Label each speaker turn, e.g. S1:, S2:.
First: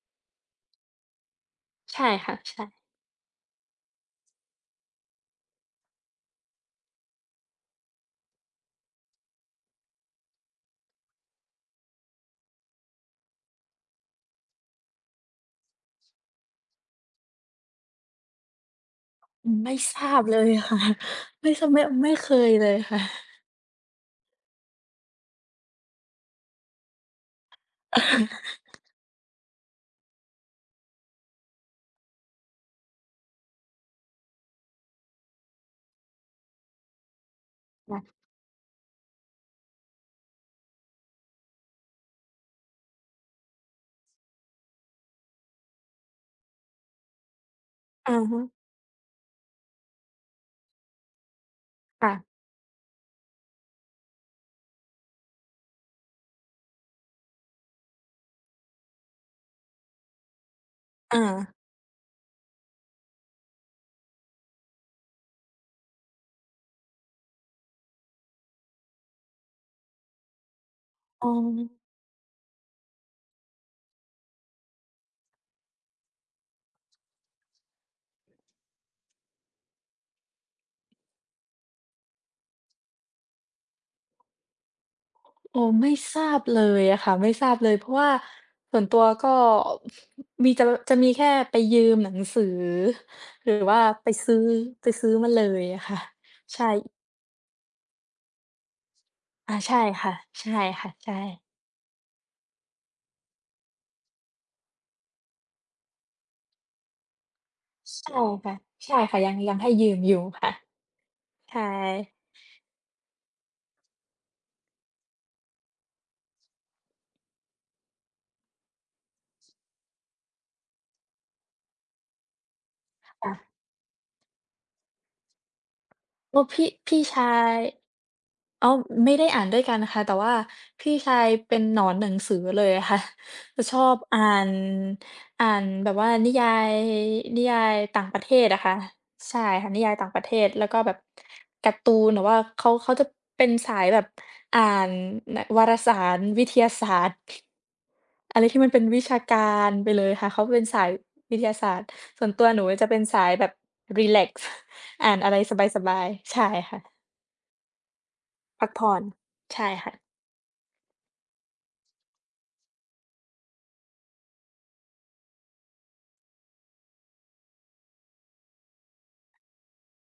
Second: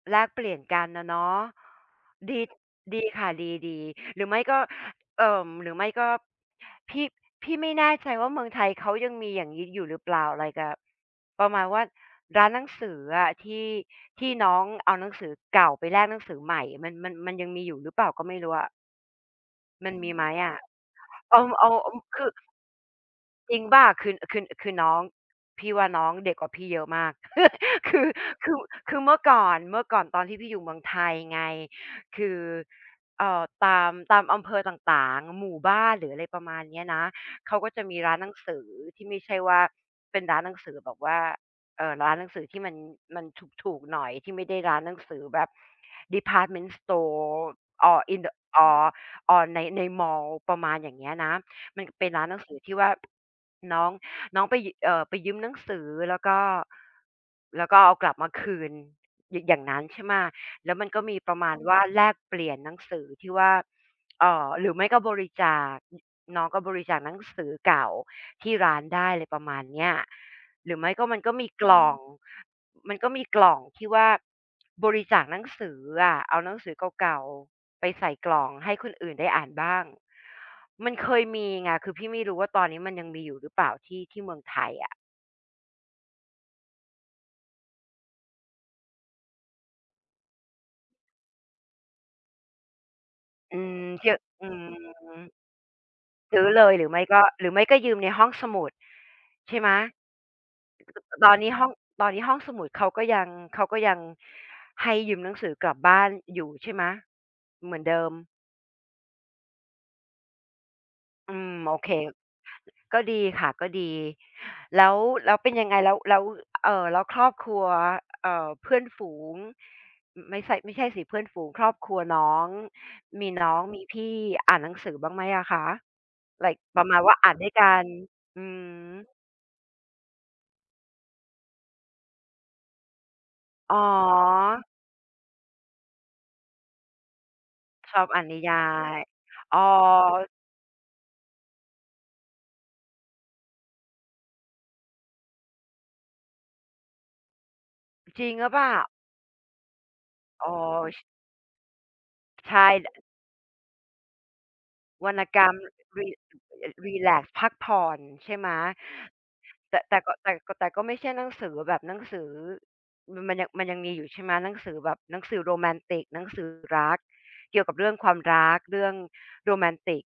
S1: แลกเปลี่ยนกันอะเนาะ
S2: ใช่ค่
S1: ด
S2: ะ
S1: ี
S2: ใช่
S1: ดีค่ะ ดี ๆ หรือไม่ก็ เอ่อ หรือไม่ก็ พี่ พี่ไม่แน่ใจว่า เมืองไทยเขายังมีอย่างนี้อยู่หรือเปล่า อะไรกับ ประมาณว่าร้านหนังสืออะ ที่ ที่น้องเอาหนังสือเก่าไปแลกหนังสือใหม่ มัน มัน มันยังมีอยู่หรือเปล่าก็ไม่รู้อะ
S2: อืม ไม่
S1: มั
S2: ท
S1: น
S2: ร
S1: ม
S2: า
S1: ีไ
S2: บ
S1: หม
S2: เล
S1: อ
S2: ย
S1: ะ?
S2: ค่ะ
S1: เอา
S2: ไม่ ข
S1: เอา
S2: ไม่
S1: เอา
S2: ไม่
S1: ค
S2: เค
S1: ือ
S2: ยเลยค่ะ
S1: จริงเปล่า คือ คือ คือน้อง พี่ว่าน้องเด็กกว่าพี่เยอะมาก คือ คือ คือเมื่อก่อน เมื่อก่อนตอนที่พี่อยู่เมืองไทยไง คือ เอ่อ ตาม ตามอำเภอต่าง ๆ หมู่บ้าน หรืออะไรประมาณเนี้ยนะ เขาก็จะ
S2: น
S1: ม
S2: ั
S1: ีร
S2: ด
S1: ้านหนังสือที่ไม่ใช่ว่า เป็นร้านหนังสือแบบว่า เอ่อ ร้านหนังสือที่มัน มันถูก ๆ หน่อยที่ไม่ได้ร้านหนังสือแบบ ดีพาร์ตเมนต์สตอร์ or
S2: อะ
S1: in the
S2: ฮะ
S1: or or ใน ในมอล ประมาณอย่างเงี้ยนะ มันเ
S2: ค
S1: ป็
S2: ่
S1: นร้
S2: ะ
S1: านหนังสือที่ว่า น้อง น้องไป ย เอ่อ ไปยืมหนังสือ แล้วก็ แล้วก็เอากลับมาคืน ย อย่างนั้น ใช่ไหม แล้วมันก็มี
S2: อ
S1: ประมา
S2: า
S1: ณ ว่าแลกเปลี่ยนหนังสือที่ว่า เอ่อ หรือไม่ก็บริจาค อ น้องก็บริจาคหนังสือเก่าที่ร้านได้ อะไรประมาณเนี้ย หรือไม่ก็มัน
S2: อ๋
S1: ก็มีกล
S2: อ
S1: ่อง มันก็มีกล่องที่ว่า บริจาคหนังสืออะ เอาหนังสือเก่า ๆ ไปใส่กล่องให้คนอื่นได้อ่านบ้าง มันเคยมีไง คือพี่ไม่รู้ว่าตอนนี้มันยังมีอยู่หรือเปล่า ที่ ที่เมืองไทยอะ
S2: โอ้ ไม่ทราบเลยอะค่ะ ไม่ทราบเลย เพราะว่าส่วนตัวก็ มีเจอ จะมีแค่ไปยืมหนังสือ หรื
S1: อ
S2: อ
S1: ื
S2: ว่
S1: ม
S2: าไป
S1: ย
S2: ซื้อ
S1: อือ
S2: ไปซื้อมาเลยอะค่ะ
S1: ซื้อ
S2: ใช
S1: เลย หรือ
S2: ่
S1: ไม่ก็ หรือไม่ก็ยืมในห้องสมุด ใ
S2: อ
S1: ช
S2: า
S1: ่ไหม
S2: ใช่ค่ะ ๆ ใช
S1: ตอ
S2: ่
S1: นนี้ห้อง ตอนนี้ห้องสมุดเขาก็ยัง เขาก็ยังให้ยืมหนังสือกลับบ้านอยู่ใช่ไหม? เหมือนเด
S2: ใ
S1: ิ
S2: ช
S1: ม
S2: ่ค่ะ ใช่ค่ะ ยัง ยังให้ยืมอยู่ค่ะ
S1: อืม
S2: ใช่
S1: โอเค ก็ดีค่ะ ก็ดี แล้ว แล้วเป็นยังไง แล้ว แล้ว เอ่อ แล้วครอบครัว เอ่อ เพื่อนฝูง อ ไม่ใช่ ไม่ใช่สิ เพื่อนฝูง ครอบครัวน้อง มี
S2: อา
S1: น้อง มีพี่อ่านหนังสือบ้างไหมอะคะ?
S2: โอ้
S1: ไล
S2: พ
S1: ก์
S2: ี่
S1: ประ
S2: พ
S1: ม
S2: ี
S1: า
S2: ่
S1: ณว่า
S2: ชา
S1: อ่านด้วย
S2: ย
S1: กัน อือ
S2: อ้าว ไม
S1: ฮ
S2: ่
S1: ึ
S2: ได้อ่านด้วยกันค่ะ แต่ว่าพี่ชายเป็นหนอนหนังสือเลยอะค่ะ จะ
S1: อ
S2: ช
S1: ๋
S2: อบอ่าน
S1: อ
S2: อ่านแบบว่านิยาย นิยาย
S1: ช
S2: ต่
S1: อ
S2: าง
S1: บ
S2: ป
S1: อ
S2: ร
S1: ่
S2: ะ
S1: า
S2: เ
S1: น
S2: ท
S1: นิ
S2: ศ
S1: ย
S2: อ
S1: า
S2: ะค่ะ
S1: ย
S2: ใช่
S1: อ๋อ
S2: ค่ะ นิยายต่างประเทศ แล้วก็แบบ การ์ตูน หรือว่าเขา เขาจะเป็นสายแบบอ่าน น วารสารวิทยาศาสตร์
S1: อ จริง
S2: อะไร
S1: หรือ
S2: ท
S1: เ
S2: ี
S1: ป
S2: ่
S1: ล
S2: มั
S1: ่
S2: น
S1: า?
S2: เป็นวิชาการไปเลยค่ะ เขา
S1: อ๋อ
S2: เป็นสาย
S1: ช
S2: วิทยาศาสตร์ ส่วนตัว
S1: ใช
S2: หน
S1: ่
S2: ู
S1: แ
S2: จ
S1: ห
S2: ะ
S1: ล
S2: เ
S1: ะ
S2: ป็นสายแบบรีแลกซ์ อ่
S1: วร
S2: าน
S1: รณ
S2: อะไร
S1: กรรม
S2: สบ
S1: ร
S2: าย
S1: ี
S2: ๆ ใช่
S1: เอ่
S2: ค
S1: อ
S2: ่
S1: ร
S2: ะ
S1: ีแลกซ์ พักผ่อน ใช่ไหม
S2: พักผ่อน ใช่
S1: แต่
S2: ค่
S1: แ
S2: ะ
S1: ต่ก็ แต่ ก แต่ก็ไม่ใช่หนังสือแบบหนังสือ อ มันยัง มันยังมีอยู่ใช่ไหม? หนังสือแบบ หนังสือโรแมนติก หนังสือรัก เกี่ยวกับเรื่องความรัก เรื่องโรแมนติก